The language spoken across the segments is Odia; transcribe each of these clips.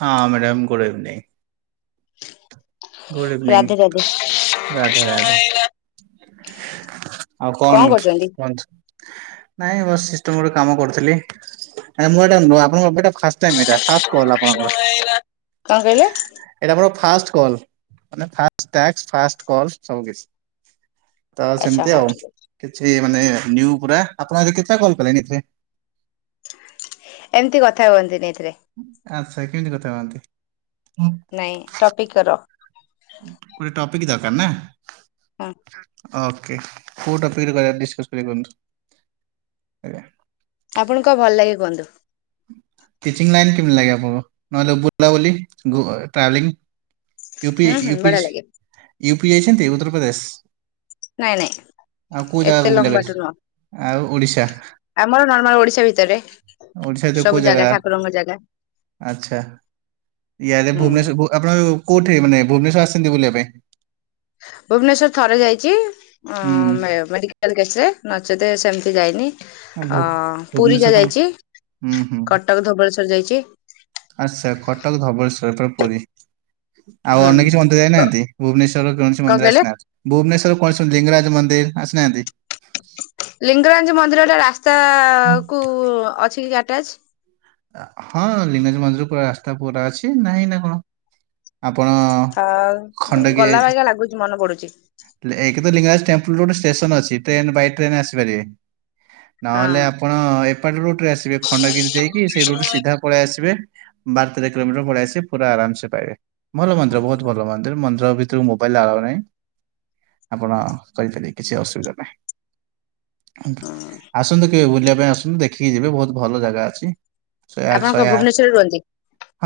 ହଁ, madam good evening. Good evening, Radhe Radhe Radhe Radhe. ଆଉ କଣ କୁହନ୍ତୁ? ନାଇଁ ମୋ ସିଷ୍ଟମ୍ ରୁ କାମ କରୁଥିଲି। ନାଇଁ ମୁଁ ଏଟା ନୂଆ ଆପଣ ଙ୍କ ଏଟା ଫାଷ୍ଟ ଟାଇମ୍ ଏଟା, ଫାଷ୍ଟ କଲ୍ ଆପଣଙ୍କର। କଣ କହିଲେ? ଏଇଟା ମୋର first call. First tax first call ସବୁ କିଛି। ତ ଆଚ୍ଛା ସେମିତି ହଉ ଆଉ। ଠିକ ଅଛି କିଛି ମାନେ ନିଉ ପୁରା। ଆପଣ ଆଜି କେତେଟା କଲ୍ କଲେଣି ଏଥିରେ? ଏମିତି କଥା ହୁଅନ୍ତିନି ଏଥିରେ। ଆଚ୍ଛା, କେମିତି କଥା ହୁଅନ୍ତି? ନାଇଁ ଟପିକ୍ କର। ଗୋଟେ ଟପିକ ଦରକାର ନା। ହଁ ଓକେ, କେଉଁ ଟପିକ୍ କରିବା ଡିସ୍କସ୍ କରିବା କୁହନ୍ତୁ, ଆଜ୍ଞା। ଆପଣ କଣ ଭଲ ଲାଗେ କୁହନ୍ତୁ। ଟଟିଚିଂ ଲାଇନ୍ କିମିତି ଲାଗେ ଆପଣ ଙ୍କୁ, ନହେଲେ ବୁଲାବୁଲି ଗୋ ତାଳି। ୟୁପି, ହୁଁ ହୁଁ ବଢିଆ ଲାଗେ ୟୁପି ଯାଇଛନ୍ତି ଉତ୍ତର ପ୍ରଦେଶ। ନାଇଁ, ନାଇଁ। ଏତେ ଲମ୍ବା ପାଇଁ ଟୁ ନୁହଁ, ଆଉ ଓଡ଼ିଶା ଆମର ନର୍ମାଲ ଓଡିଶା ଭିତରେ ଓଡ଼ିଶା ଭିତରେ କୋଉ ସବୁ ଜାଗା ଠାକୁରଙ୍କ ଜାଗା। ଆଚ୍ଛା ଇଆଡେ ହୁଁ ଭୁବନେଶ୍ୱର ବହୁତ୍। ଆପଣ କୋଉଠି ମାନେ ଭୁବନେଶର ଆସିଛନ୍ତି ବୁଲିବା ପାଇଁ। ଭୁବନେଶ୍ୱର ର ଥରେ ଯାଇଛି ହୁଁ ଉଁ ମେ ମେଡିକାଲ୍ [unintelligible] କେଚେ ନଚତେ ସେମିତି ଯାଇନି। ଆଉ ଅ ଭୁ- ପୁରୀ ଭୁବନେଶ୍ୱର ଯା ତମ ଯାଇଛି, ହୁଁ ହୁଁ କଟକ ଧବଳେଶ୍ଵର ଯାଇଛି। ଆଚ୍ଛା କଟକ ଧବଳେଶ୍ୱର ପରେ ପୁରୀ। ଆଉ ହୁଁ ଅନ୍ୟ କିଛି ମନ୍ଦିର ଯାଇ କଣ ନାହାନ୍ତି ଭୁବନେଶ୍ଵର ର କୌଣସି ମନ୍ଦିର କହିଲେ? ଆସି ନାହାନ୍ତି। ଭୁବନେଶ୍ୱର କୌଣସି ମନ୍ଦିର ଲିଙ୍ଗରାଜ ମନ୍ଦିର ଆସି ନାହାନ୍ତି। ଲିଙ୍ଗରାଜ ମନ୍ଦିରଟା ରାସ୍ତା କୁ ଅଛି କି ଆଟାଚ୍? ହଁ, ଲିିଙ୍ଗ ରାଜ ମନ୍ଦିର ପୁରା ରାସ୍ତା କୁ ପୁରା ଅଛି ନାହିଁ ନା କଣ। ଆପଣ ହ ଗଲା ଖଣ୍ଡଗିରି ବାଗିଆ ଲାଗୁଚି ମନେ ପଡୁଛି। ଏକ ତ ଲିଙ୍ଗରାଜ ଟେମ୍ପଲ ରୋ ଷ୍ଟେସନ ଅଛି ଟ୍ରେନ ବାଇ ଟ୍ରେନ ଆସିପାରେ। ହଁ। ନହେଲେ ଆପଣ ଏପାଟ ରୁଟରେ ଆସିବେ ଖଣ୍ଡଗିରି ଦେଇକି ସେଇ ରୁଟ ସିଧା ପଳେଇ ଆସିବେ ବାର ତେର କିଲୋମିଟର ପଳେଇ ଆସିବେ ପୁରା ଆରାମସ ପାଇବେ ଭଲ ମନ୍ଦିର ବହୁତ ଭଲ ମନ୍ଦିର। ମନ୍ଦର ଭିତରୁ ମୋବାଇଲ୍ ଆଲାଉ ନାହିଁ। ଆପଣ କହି ପାରିବେ କିଛି ଅସୁବିଧା ନାହିଁ। ଆସନ୍ତୁ କେବେ ବୁଲିବା ପାଇଁ ଆସନ୍ତୁ ଦେଖିକି ଯିବେ ବହୁତ ଭଲ ଜାଗା ଅଛି। ଶହେ ଆପଣ ଆଠ, କଣ ଶହେ ଆଠ, ଭୁବନେଶ୍ୱରରେ ରୁହନ୍ତି?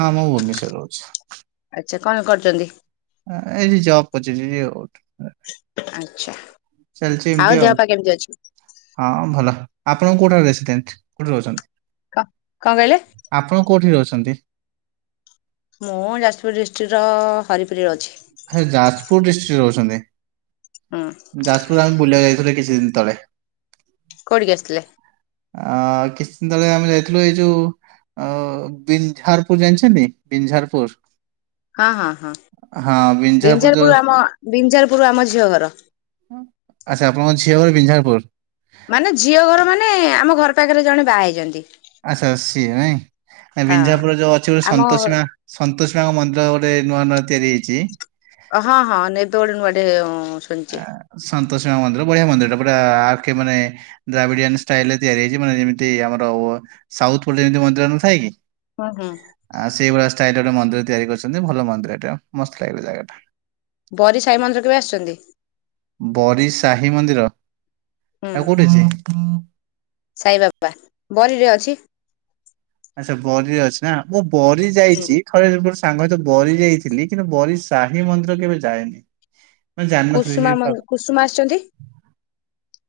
ହଁ, ମୁଁ ଭୁବନେଶ୍ୱର ରେ ରହୁଛି। ଆଚ୍ଛା କଣ କରୁଛନ୍ତି। ଏଇଠି ଜବ କରୁଛି ଯିବି ଆଉ [unintelligible] ଆଚ୍ଛା। ଚାଲିଛି ଏମିତି ଦେହ ଆଉ। ପା କେମିତି ଅଛି? ହଁ। ଭଲ ଆପଣ କୋଉଠାରୁ ରେସିଡେଣ୍ଟ କୋଉଠି ରହୁଛନ୍ତି। କ କଣ କହିଲେ। ଆପଣ କୋଉଠି ରହୁଛନ୍ତି। ମୁଁ ଯାଜପୁର ଡିଷ୍ଟ୍ରିକ୍ଟର ହରି ପୁରରେ ଅଛି। ସେ ଯାଜପୁର ଡିଷ୍ଟ୍ରିକ୍ଟରେ ରହୁଛନ୍ତି। ହୁଁ ଯାଜପୁର ଆମେ ବୁଲିବାକୁ ଯାଇଥିଲୁ କିଛି ଦିନ ତଳେ। କୋଠିକି ଆସିଥିଲେ ଆ କିଛି ଦିନ ତଳେ ଆମେ ଯାଇଥିଲୁ ଏଇ ଯୋଉ ଆ ବିଞ୍ଝାରପୁର ଜାଣିଛନ୍ତିନ ବିଞ୍ଝାରପୁର ହଁ ହଁ ହଁ ହଁ ବିଞ୍ଝାରପୁର ଯୋଉ ବି୍ଜାରପୁର ଆମ ବିଞ୍ଜାରପୁର ଆମ ଝିଅ ଘର ଆଛା ଆପଣଙ୍କ ଝଅରେ ବିଞ୍ଜପୁର ମାନେ ଝିଅ ଘର ମାନେ ଆମ ଘର ପାଖରେ ଜଣେ ବାହା ହେଇଛନ୍ତି ଆଚ୍ଛା ସିଏ ନାଇଁ ହଁ ବିଞ୍ଜାପୁର ଯୋଉ ଅଛି ଗୋଟେ ଆମ ସନ୍ତୋଷୀମା ସନ୍ତୋଷ ବାଙ୍କ ମନ୍ଦିର ଗୋଟେ ନୂଆ ନୂଆ ତିଆରି ହେଇଛି ହଁ ହଁ ନି ଦୌଡଡେ ଶଛିେ ସନ୍ତୋସି ମନ୍ଦିର ବଢିଆ ମନ୍ଦିରଟା ପୁରା ଆେ ମାନେ ଦ୍ରାବିଡିଆ ଷ୍ଟାଇଲ ତିଆରି ହେଇଛି ମାନେ ଯେମିତି ଆମର ସାଉଥ ଯେମିତି ମନ୍ଦିରଞନ ଥା କି ହଁ ହଁ ଆଁ ସେଇଭଳିଆ ଷ୍ଟାଇଲ ର ମନ୍ଦିର ତିଆରି କରିଛନ୍ତି ଭଲ ମନ୍ଦିର ଏଟା ମସ୍ତ ଲାଗିଲା ଜାଗା ଟା। ବରି ସାଇ ମନ୍ଦିର କେବେ ଆସିଚନ୍ତି? ବରି ସାହି ମନ୍ଦିର ହେରା କୋଉଠି ଅଛି? ସାଇବାପା ବରିରେ ଅଛି। ଆଛା ବରିରେ ଅଛି ନା ମୁଁ ବରି ଯାଇଚି। ହୁଁ ଥରେ ମୋର ସାଙ୍ଗ ସହିତ ବରି ଯାଇଥିଲି କିନ୍ତୁ ବରି ସାହି ମନ୍ଦିର କେବେ ଯାଏନି। ମୁଁ ଜାଣିିନଥିଲି କୁସୁମା ସେଇ ପ ମନ୍ଦି କୁସୁମା ଆସିଛନ୍ତି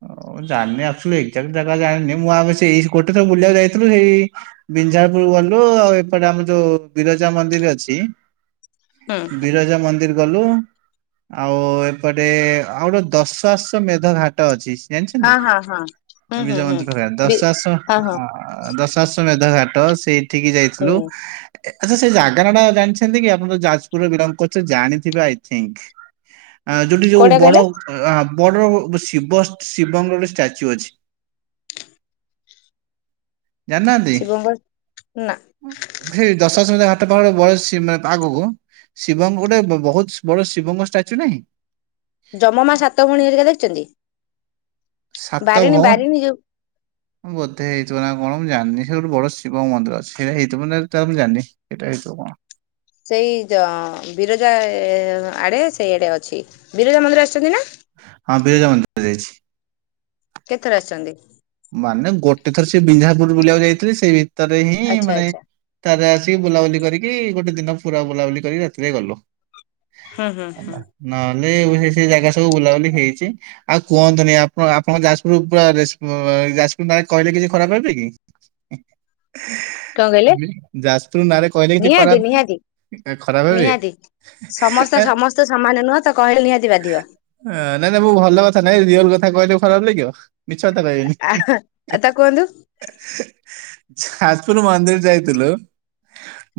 ଓ ମୁଁ ଜାଣିନି ଆକ୍ ଚୁଲି ଏଗ୍ ଜାଟିଲି ଜାଗା ଜାଣିନି ମୁଁ ଆମ ସେଇ ଏଇସି ଗୋଟେ ବୁଲିବାକୁ ଯାଇଥିଲୁ ସେଇ ବିନ୍ଝାରପୁର ଗଲୁ ଆଉ ଏପଟେ ଆମର ଯୋଉ ବିରଜା ମନ୍ଦିର ଅଛି ହୁଁ ବିର ଜା ମନ୍ଦିର ଗଲୁ। ଆଉ ଏପଟେ ଆଉ ଗୋଟେ ଦଶାଶ ମେଧ ଘାଟ ଅଛି। ହଁ ଜାଣିଛନ୍ତି [unintelligible] ହଁ ହଁ ହୁଁ ହୁଁ ହୁଁ ବି ଦଶାଶ ହଁ। ଅ ଦଶାଶ ମେଧଘାଟ ସେଇଠିକି ଯାଇଥିଲୁ। ହୁଁ ଆଚ୍ଛା ସେ ଜାଗା ନା ଟା ଜାଣିଛନ୍ତି କି ଆପଣ ତ ଯାଜପୁରରେ ବିଲଙ୍ଗ କରୁଥୁବେ ଜାଣିଥିବେ ଆଇ ଥିଙ୍କ। ଆ ଯୋଉଠି ଯୋଉ କୋଉଟା କହିଲେ ବଡ ଆ ବଡ ଶିବ ଶିବଙ୍କର ଗୋଟେ ଷ୍ଟାଚ୍ୟୁ ଅଛି। ଶିବଙ୍କ ର ନା ସେଇ ଦଶାଶ ମେଦ୍ଧ ତଳେ [unintelligible] ଆଗକୁ ଶିବ ଙ୍କ ଗୋଟେ ବ-ବହୁତ ବଡ ଶିବଙ୍କ ଷ୍ଟାଚୁ ନାହିଁ। ଜମ ମା ସାତ ଭଉଣୀ ହେରିକା ଦେଇଚନ୍ତି? ସାତ ଭଉ ବାରିଣୀ ଯୋଉ ବୋଧେ ହେଇଥିବ ନା କଣ ମୁଁ ଜାଣିନି ସେ [unintelligible] ବଡ ଶିବ ମନ୍ଦିର ଅଛି ସେଇଟା ହେଇଥିବ ନା ସେଟା ମୁଁ ଜାନି। ଏଟା ହେଉଥିବ କଣ? ସେଇ ଜ ବିରଜା ଆଡେ ସେଇ ଆଡେ ଅଛି ବିରଜା ମନ୍ଦିର ଆସିଚନ୍ତି ନା? ହଁ ବିରଜା ମନ୍ଦିର ଯାଇଛି। କେତଥର ଆସିଚନ୍ତି? ମାନେ ଗୋଟେ ଥର ସେଇ ବିନ୍ଝାରପୁର ବୁଲିବାକୁ ଯାଇଥିଲେ ସେଇ ଭିତରେ ହିଁ ଆଚ୍ଛା ମାନେ ଆଚ୍ଛା ତାରେ ଆସିକି ବୁଲାବୁଲି କରିକି ଗୋଟେ ଦିନ ପୁରା ବୁଲାବୁଲି କରି ରାତିରେ ଗଲୁ। ହଁ ହଁ ହଁ। ନହେଲେ ଏବେ ସେଇ ସେଇ ଜାଗା ସବୁ ବୁଲାବୁଲି ହେଇଚି। ଆଉ କୁହନ୍ତୁନି ଆପଣ ଆପଣଙ୍କ ଯାଜପୁର ପୁରା ରେ ଯାଜପୁର ନା କହିଲେ କିଛି ଖରାପ ଭାବୁଚ କି? କଣ କହିଲେ ଯାଜପୁର ନାଁରେ କହିଲେ କିଛି ନିହାତି ଖରାପ ନିହାତି ଖରାପ ନିହାତି ସମସ୍ତେ ଭାବିବେ? ସମସ୍ତେ ସମାନ ନୁହଁ ତ କହିଲେ ନିହାତି ବାଧିବ ହଁ ନାଇଁ ନାଇଁ ମୁଁ ଭଲ କଥା ନାଇଁ ରିଅଲ କଥା କହିଲେ ଖରାପ ଲାଗିବ? ସତ କଇବେନି ହିଁ ହେଁ ଆ ତା କୁହନ୍ତୁ ହେଁ। ଯାଜପୁର ମନ୍ଦିର ଯାଇଥିଲୁ।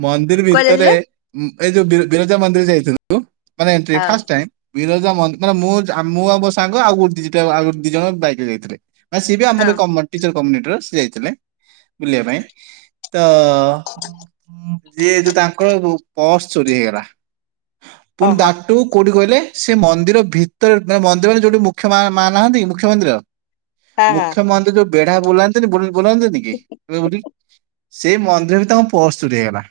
ମନ୍ଦିର୍ ଭିତରେ କୁଆଯାଇଥିଲେ ଉଁ ଏଇ ଯୋଉ ବିର୍-ବିରଜା ମନ୍ଦିର ଯାଇଥିଲୁ। ମାନେ ଏଣ୍ଟ୍ରି ହ ଫାସ ଟାଇମ୍। ବିରଜା ମନ୍ଦିର ମାନେ ମୁଁ ମୁଁ ଆଉ ମୋ ସାଙ୍ଗ ଆଉ ଦିଟା ଆ ଦି ଜଣ ବାଇକରେ ଯାଇଥିଲେ। ଆ ସିଏ ବି ଆମର ହଁ। କମନ୍ ଟିଚର୍ କମୁନିଟ୍ ର ସିଏ ଯାଇଥିଲେ ବୁଲିବା ପାଇଁ। ତ ଯିଏ ଏଇ ଯୋଉ ତାଙ୍କର ପର୍ସ ଚୋରି ହେଇଗଲା। ପୁଣି ଓହୋ ଦାଟୁ କୋଉଟି କଇଲେ? ସେ ମନ୍ଦିର ଭିତରେ ମାନେ ମନ୍ଦିର ମାନେ ଯୋଉଠି ମୁଖ୍ୟ ମାଆ-ମା ନାହାନ୍ତି କି ମୁଖ୍ୟ ମନ୍ଦିର ହଁ ହଁ ମୁଖ୍ୟ ମନ୍ଦିର ଯୋଉ ବେଢା ବୁଲାନ୍ତିନି ବୁ-ବୁନାନ୍ତିନି କି [unintelligible] ସେଇ ମନ୍ଦିର [unintelligible] ତାଙ୍କ ପର୍ସ ଚୋରି ହେଇଗଲା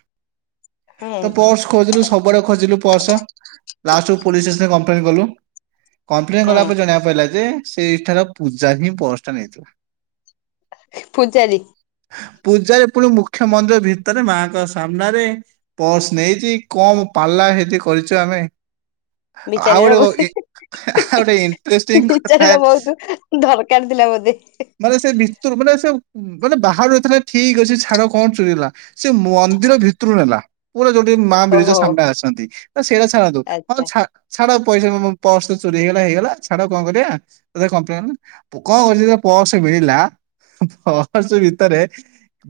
ହୁଁ ତ ପର୍ସ ଖୋଜିଲୁ ସବୁଆଡେ ଖୋଜିଲୁ ପର୍ସ ଲାଷ୍ଟକୁ ପୋଲିସ୍ ଷ୍ଟେସନରେ କମ୍ପ୍ଲେନ କଲୁ। କମ୍ପ୍ଲେନ୍ କଲାପରେ ହୁଁ ଜଣିବାକୁ ପାଇଲା ଯେ ସେଇ ଠାର ପୂଜା ହିଁ ପର୍ସ ଟା ନେଇଥିଲା। ପୂଜାରୀ ପୂଜାରି ପୁଣି ମୁଖ୍ୟ ମନ୍ଦିର ଭିତରେ ମା ଙ୍କ ସାମ୍ନାରେ। ପର୍ସ ନେଇଛିି କମ ପାଲା ସେଠି କରିଛେ ଆମେ। ଆଉ ବିଚାରୀର ବୋଧେ ଗୋଟେ କ ଇ ଆଉ ଗୋଟେ ଇଣ୍ଟରେସ୍ଟିଙ୍ଗ କଥା। ବିଚାରୀର ବହୁତ ଦରକାର ଥିଲା ବୋଧେ ହେଁ ହୁଁ। ମାନେ ସେ ଭିତରୁ ମାନେ ସେ। ମାନେ ବାହାରୁ ନେଇଥିଲା ଠିକ ଅଛି ଛାଡ କଣ ଚୁୁରେଇଲା ସେ ମନ୍ଦିର ଭିତରୁ ନେଲା। ପୁରା ଯୋଉଠି ମା ବିରଜା ଓହୋ ସାମ୍ନା ରେ ଆଛନ୍ତି ତ ସେଇଟା ଛାଡ଼ନ୍ତୁ ହଁ ଆଚ୍ଛା ଛା ଛାଡ ପଇସା ତ ମୋ ପର୍ସ ତ ଚୋରି ହେଇଗଲା ହେଇଗଲା ଛାଡ କଣ କରିବା ଏ କ୍ଲମ୍ପେନ। କଣ କରଛି ଯେତେ ବେଳେ ପର୍ସ ମିଳିଲା ପର୍ସ ଭିତରେ।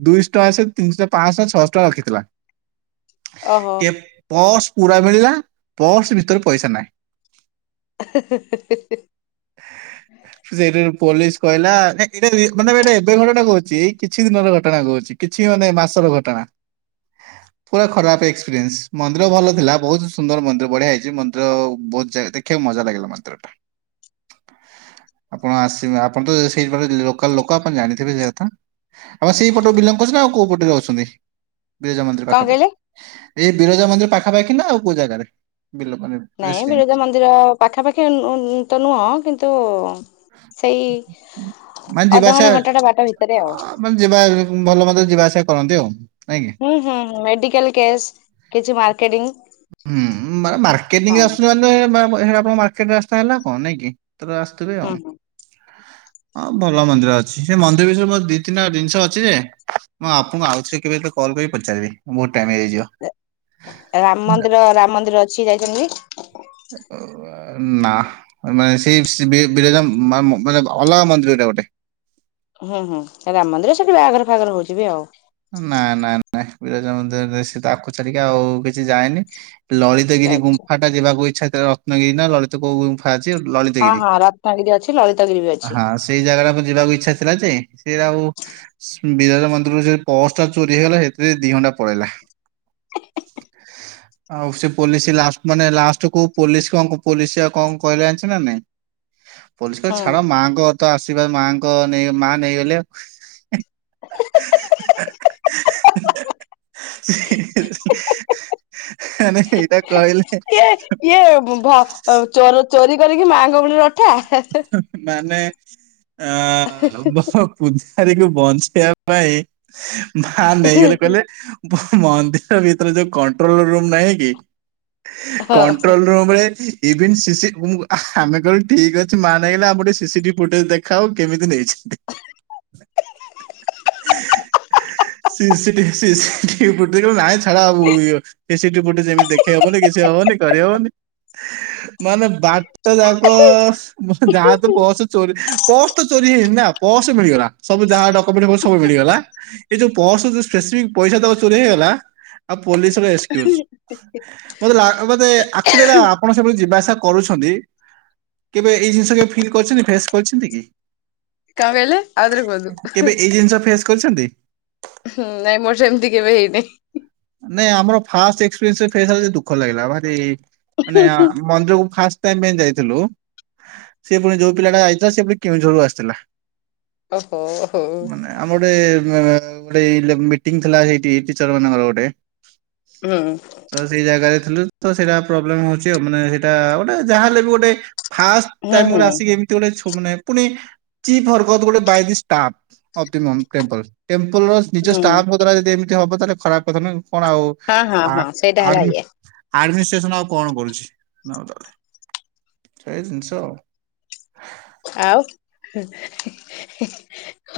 ଦୁଇଶ ଟଙ୍କା ସେ ତିନିଶ ପାଆଁଶ ଛଅଶ ଟଙ୍କା ରଖିଥିଲା। ଓହୋ ଏ ପର୍ସ ପୁରା ମିଳିଲା ପର୍ସ ଭିତରେ ପଇସା ନାହିଁ। ଏ ହେ ହେ ହେ ହେ ହେ। ସେଇଠିରୁ ପୋଲିସ କହିଲା ନା ଏଇଟା ରି ମାନେ ଏଇଟା ଏବେ ଘଟଣା କହୁଛି କିଛି ଦିନର ଘଟଣା କହୁଛି। କିଛି ମାନେ ମାସର ଘଟଣା। ପୁରା ଖରାପ ଏକ୍ସପିରିଏନ୍ସ ମନ୍ଦିର ଭଲ ଥିଲା ବହୁତ ସୁନ୍ଦର ମନ୍ଦିର ବଢିଆ ହେଇଛି ମନ୍ଦିର ବହୁତ ଜାଗା ଦେଖିବାକୁ ମଜା ଲାଗିଲା। ମନ୍ଦିର ଟା। ଆପଣ ଆସିବେ ଆପଣ ତ ସେଇପଟ ଲୋକାଲ ଲୋକ ଆପଣ ଜାଣିଥିବେ ସେ ଜାଗା ଟା। ହଁ ସେଇ ପଟରୁ ବିଲଙ୍ଗ କରୁ ଛନ୍ତି ନା ଆଉ କୋଉ ପଟେ ଯାଉଛନ୍ତି। ବିରଜା ମନ୍ଦିର କଣ ପାଖା କହିଲେ? ପାଖି ଏଇ ବିରଜା ମନ୍ଦିର ପାଖାପାଖି ନା ଆଉ କୋଉ ଜାଗାରେ ବିଲଙ୍ଗ ମାନେ। ନାଇଁ ରେସିଡେଣ୍ଟ ବିରଜା ମନ୍ଦିର ପାଖା ପାଖି ଉଁନ ଉଁନ ତ ନୁହଁ କିନ୍ତୁ। ସେଇ ମାନେ ଯିବା ଆସିବା ଅଧଘଣ୍ଟା ଘଣ୍ଟା ଟା ବାଟ ଭିତରେ ଆଉ। ମାନେ ଯିବା ଭଲ ମନ୍ଦରେ ଯିବା ଆସିବା କରନ୍ତି ଆଉ ନାଇଁ କିି। ହୁଁ ହୁଁ ହୁଁ ମେଡିକାଲ କେସ୍ କିଛି ମାର୍କେଟିଂ। ହୁଁ ମାନେ ମାର୍କେଟିଂ ହଁ ଆସୁଛନ୍ତି ମାନେ ସେଟା ଆପଣ ଙ୍କ ମାର୍କେ୍ଟ ରାସ୍ତା ହେଲା କଣ ନାଇଁ କି ତ ରେ ହୁଁ ଆଉ ହୁଁ ହଁ ଭଲ ମନ୍ଦିର ଅଛି ସେ ମନ୍ଦିର ବିଷୟରେ ମୋର ଦି ତିନିଟା ଜିନିଷ ଅଛି ଯେ। ମୁଁ ଆପଣ ଙ୍କୁ ଆଉ ଥରେ କେବେ ଯେତେବେଳେ କଲ୍ କରିବି ପଚାରିବି ବହୁତ ଟାଇମ ହେଇ ଯିବ। ରାମ ମନ୍ଦିର ରାମ ମନ୍ଦିର ଅଛି ଯାଇଛନ୍ତି। ହ ନା ମାନେ ସେଇ ସ୍ ବି ବିରଜା ମା ମ ମାନେ ଅଲଗା ମନ୍ଦିର ଟା ଗୋଟେ। ହୁଁ ହୁଁ ରାମ ମନ୍ଦିର ସେଠି ବାହାଘର ଫାଘର ହଉଛିି ବି ଆଉ। ନା ନା ନାଇଁ ବିରାଜା ମନ୍ଦିର ଯାଇଛି ତ ଆକୁ ଛାଡିକି ଆଉ କିଛି ଯାଇନି। ଲଳିତଗିରି ଆଚ୍ଛା ଗୁଫା ଟା ଯିବାକୁ ଇଚ୍ଛା ଥିଲା ରତ୍ନଗିରି ନା ଲଳିତ। କୋଉ ଗୁମ ଅଛି ହଁ ଲଳିତଗିରି ହଁ ରତ୍ନଗିରି ଅଛି ଲଳିତଗିରି ବି ଅଛି ହଁ। ସେଇ ଜାଗା ଟାକୁ ଯିବାକୁ ଇଚ୍ଛା ଥିଲା ଯେ ସେ ଆଉ ବିରଜା ମନ୍ଦିରରୁ ସେ। ପର୍ସ ଟା ଚୋରି ହେଇଗଲା ସେଥିରେ ଦି ଘଣ୍ଟା ପଳେଇଲା। ଆଉ ସେ ପୋଲିସି ଲାସ ମାନେ ଲାଷ୍ଟ କୁ ପୋଲିସ କଁ କୁ ପୋଲିସି ଆଉ କଁ କହିଲା ଜଣିଛନ୍ତି ନା ନାଇଁ। ପୋଲିସ କହିଲା ହଁ। ଛାଡ ମା ଙ୍କ ତ ଆଶିର୍ବାଦ ମା ଙ୍କ ନେଇ ମା ନେଇ ଗଲେ ଆଉ। [inaudible] ଆରେ ଏଇଟା। କହିଲେ ଇଏ ଇଏ ଭ ଅ ଚୋ ଚୋରି କରିକି ମାଆଙ୍କ ଭୋଳିବ। ମାନେ ଆ ବ ପୂଜାରୀକୁ ବଞ୍ଚେଇବା ପାଇଁ ମା ନେଇଗଲେ କହିଲେ। ମ ମନ୍ଦିର ଭିତରେ ଯୋଉ କଣ୍ଟ୍ରୋଲ ରୁମ୍ ନାହିଁ କି। ହଁ। କଣ୍ଟ୍ରୋଲ ରୁମରେ ଇଭିନ୍ ସି ସି ମୁଁ ଆମେ କହିଲୁ। ଠିକ୍ ଅଛି ମା ନେଇଗଲେ ଆମ କୁ ଟିକେ ସିସି ଟିଭି ଫୁଟେଜ ଦେଖାଅ କେମିତି ନେଇଛନ୍ତି। [inaudible] ସିସି ଟିଭି ସିସି ଫୁଟ ଦେଖେ କହିଲେ ନାହିଁ ଛାଡା ଆଉ ଇଏ। ସିସି‌ ଟିଭି ଫୁଟେଜ ଏମିତି ଦେଖେଇ ହବନି କିଛି ହବନି କରି ହବନି। ମାନେ ବାଟ ଯାଙ୍କ। ଯାହା ତ ପସ ଚୋରି ପସ ତ ଚୋରି ହେଇନି ନା ପର୍ସ ମିଳିଗଲା ସବୁ ଯାହା ଡ କୋମେଣ୍ଟ ସବୁ ମିଳିଗଲା ଏଇ ଯୋଉ ପର୍ସ ରୁ ଯୋଉ ସ୍ପେସିଫିକ ପଇସା ତକ ଚୋରି ହେଇଗଲା ଆଉ ପୋଲିସ। ଏସ୍କ୍ୟୁଜ୍‌ ମତେ ଲାଘ ପଦେ ଆକ୍‌ଚ୍ବାଲି ଏଟା ଆପଣ ସେପଟେ ଯିବା ଆସିବା କରୁଛନ୍ତି। କେବେ ଏଇ ଜିନିଷ କେବେ ଫିଲ୍ କରିଛନ୍ତି ଫେସ୍ କରିଛନ୍ତି କି କଣ କହିଲେ ଆଉଥରେ କୁହନ୍ତୁ? କେବେ ଏଇ ଜିନିଷ ଫେସ୍ କରିଛନ୍ତି ହୁଁ ନାଇଁ ମୋର ସେମିତି କେବେ ହେଇନି ନାଇଁ ଆମର ଫାଷ୍ଟ ଏକ୍ସପ୍ରେନସ୍ଦରେ ଫେଲ୍ ହେଲା ଯେ ଦୁଃଖ ଲାଗିଲା ଭାରି ମାନେ ମନ୍ଦିରକୁ ଫାଷ୍ଟ ଟାଇମ ପାଇଁ ଯାଇଥିଲୁ। ସେ ପୁଣି ଯୋଉ ପିଲାାଟାଇଥିଲା ସେ ପୁଣି କେଉଁଝରରୁ ଆସିଥିଲା। ଓହୋ ହୋ। ମାନେ ଆମର ଗୋଟେ ଗୋଟେ ଇଲ ମିଟିଂ ଥିଲାସେଠିଟିଚର ମାନଙ୍କର ଗୋଟେ ରାଉ। ତ ସେଇ ଜାଗାରେ ଥିଲୁ ତ ସେଇଟା ପ୍ରୋବ୍ଲେମ ହଉଛି ଆଉ ମାନେ ସେଇଟା ଗୋଟେ ଯାହା ହେଲେ ବି ଗୋଟେ ଫାଷ୍ଟ ହୁଁ ହୁଁ ଟାଇମି ହୁଁ। ଗୋଟେ ଆିସିକି ଏମିତି ଗୋଟେ ଛୁଟି ନାହିଁ ପୁଣି ଚି ପର୍ବତ ଗୋଟେ ବାଇକ୍ ଷ୍ଟାମ୍ପ୍ ଅବ ଦି ମୁ ଚେମ୍ପୁଲ୍‌ ଚେମ୍ପୁଲର ନିଜ ଷ୍ଟାଫ ଦ୍ଵାରା ଯଦି ଏମିତି ହବ ତାହେଲେ ଖରାପ କଥା ନୁହ କଣ ଆଉ ହଁ ହଁ ହଁ ସେଇଟା ହେଲା ଇଏ ଆଡମିନିଷ୍ଟ୍ରେସନ ଆଉ କଣ କରୁଛି ତାହଲେ ସେଇ ଜିନିଷ ଆଉ ଆଉ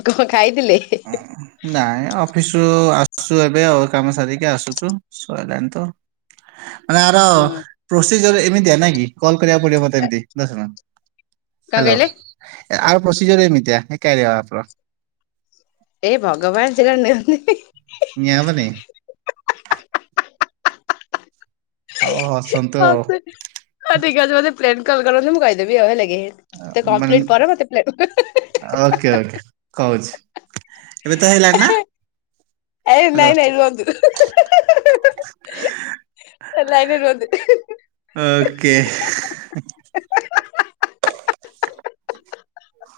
କଅଁ ଖାଇଥିଲେ। ଓ। ନାଇଁ ଅଫିସରୁ ଆସୁଛୁ ଏବେ ଆଉ କାମ ସାରିକି ଆସୁଛୁ ସଇଲାଣିତ। ମାନେ ଆର ହୁଁ ପ୍ରୋସିଜର ଏମିତିଆ ନାଇଁ କି? କଲ୍ କରିବାକୁ ପଡିବ ମତେ କଣ ଏମିତି ଦଶଣ ହ୍ୟାଲୋ। କହିଲେ ଆଉ ପ୍ରୋସିଜର ଏମିତିଆ ଏକାରିଆପ। ଏ ଭଗବାନ ସେଟା ନିଅନ୍ତି। ନିଆ ଅବନି? ହଉ ଅସ୍। ହଁ ଠିକ୍‌ ଆଦିକା ଯଦି ପ୍ଳେନ କଲ କରନ୍ତି ମୁଁ କହିଦେବି ଆଉ ହେଲାକି। ତ ମାନେ କମ୍ପ୍ଲିଟ୍ ପରେ ମତେ ପ୍ଲେ ଏ ଓକେ ଓକେ କହୁଛି। ଏବେ ତ ହେଇଲଣିି ନା ଏ ହ୍ୟାଲୋ ନାଇଁ ନାଇଁ ରୁହନ୍ତୁ ଲାଇନରେ ରୁହନ୍ତୁ ଓକେ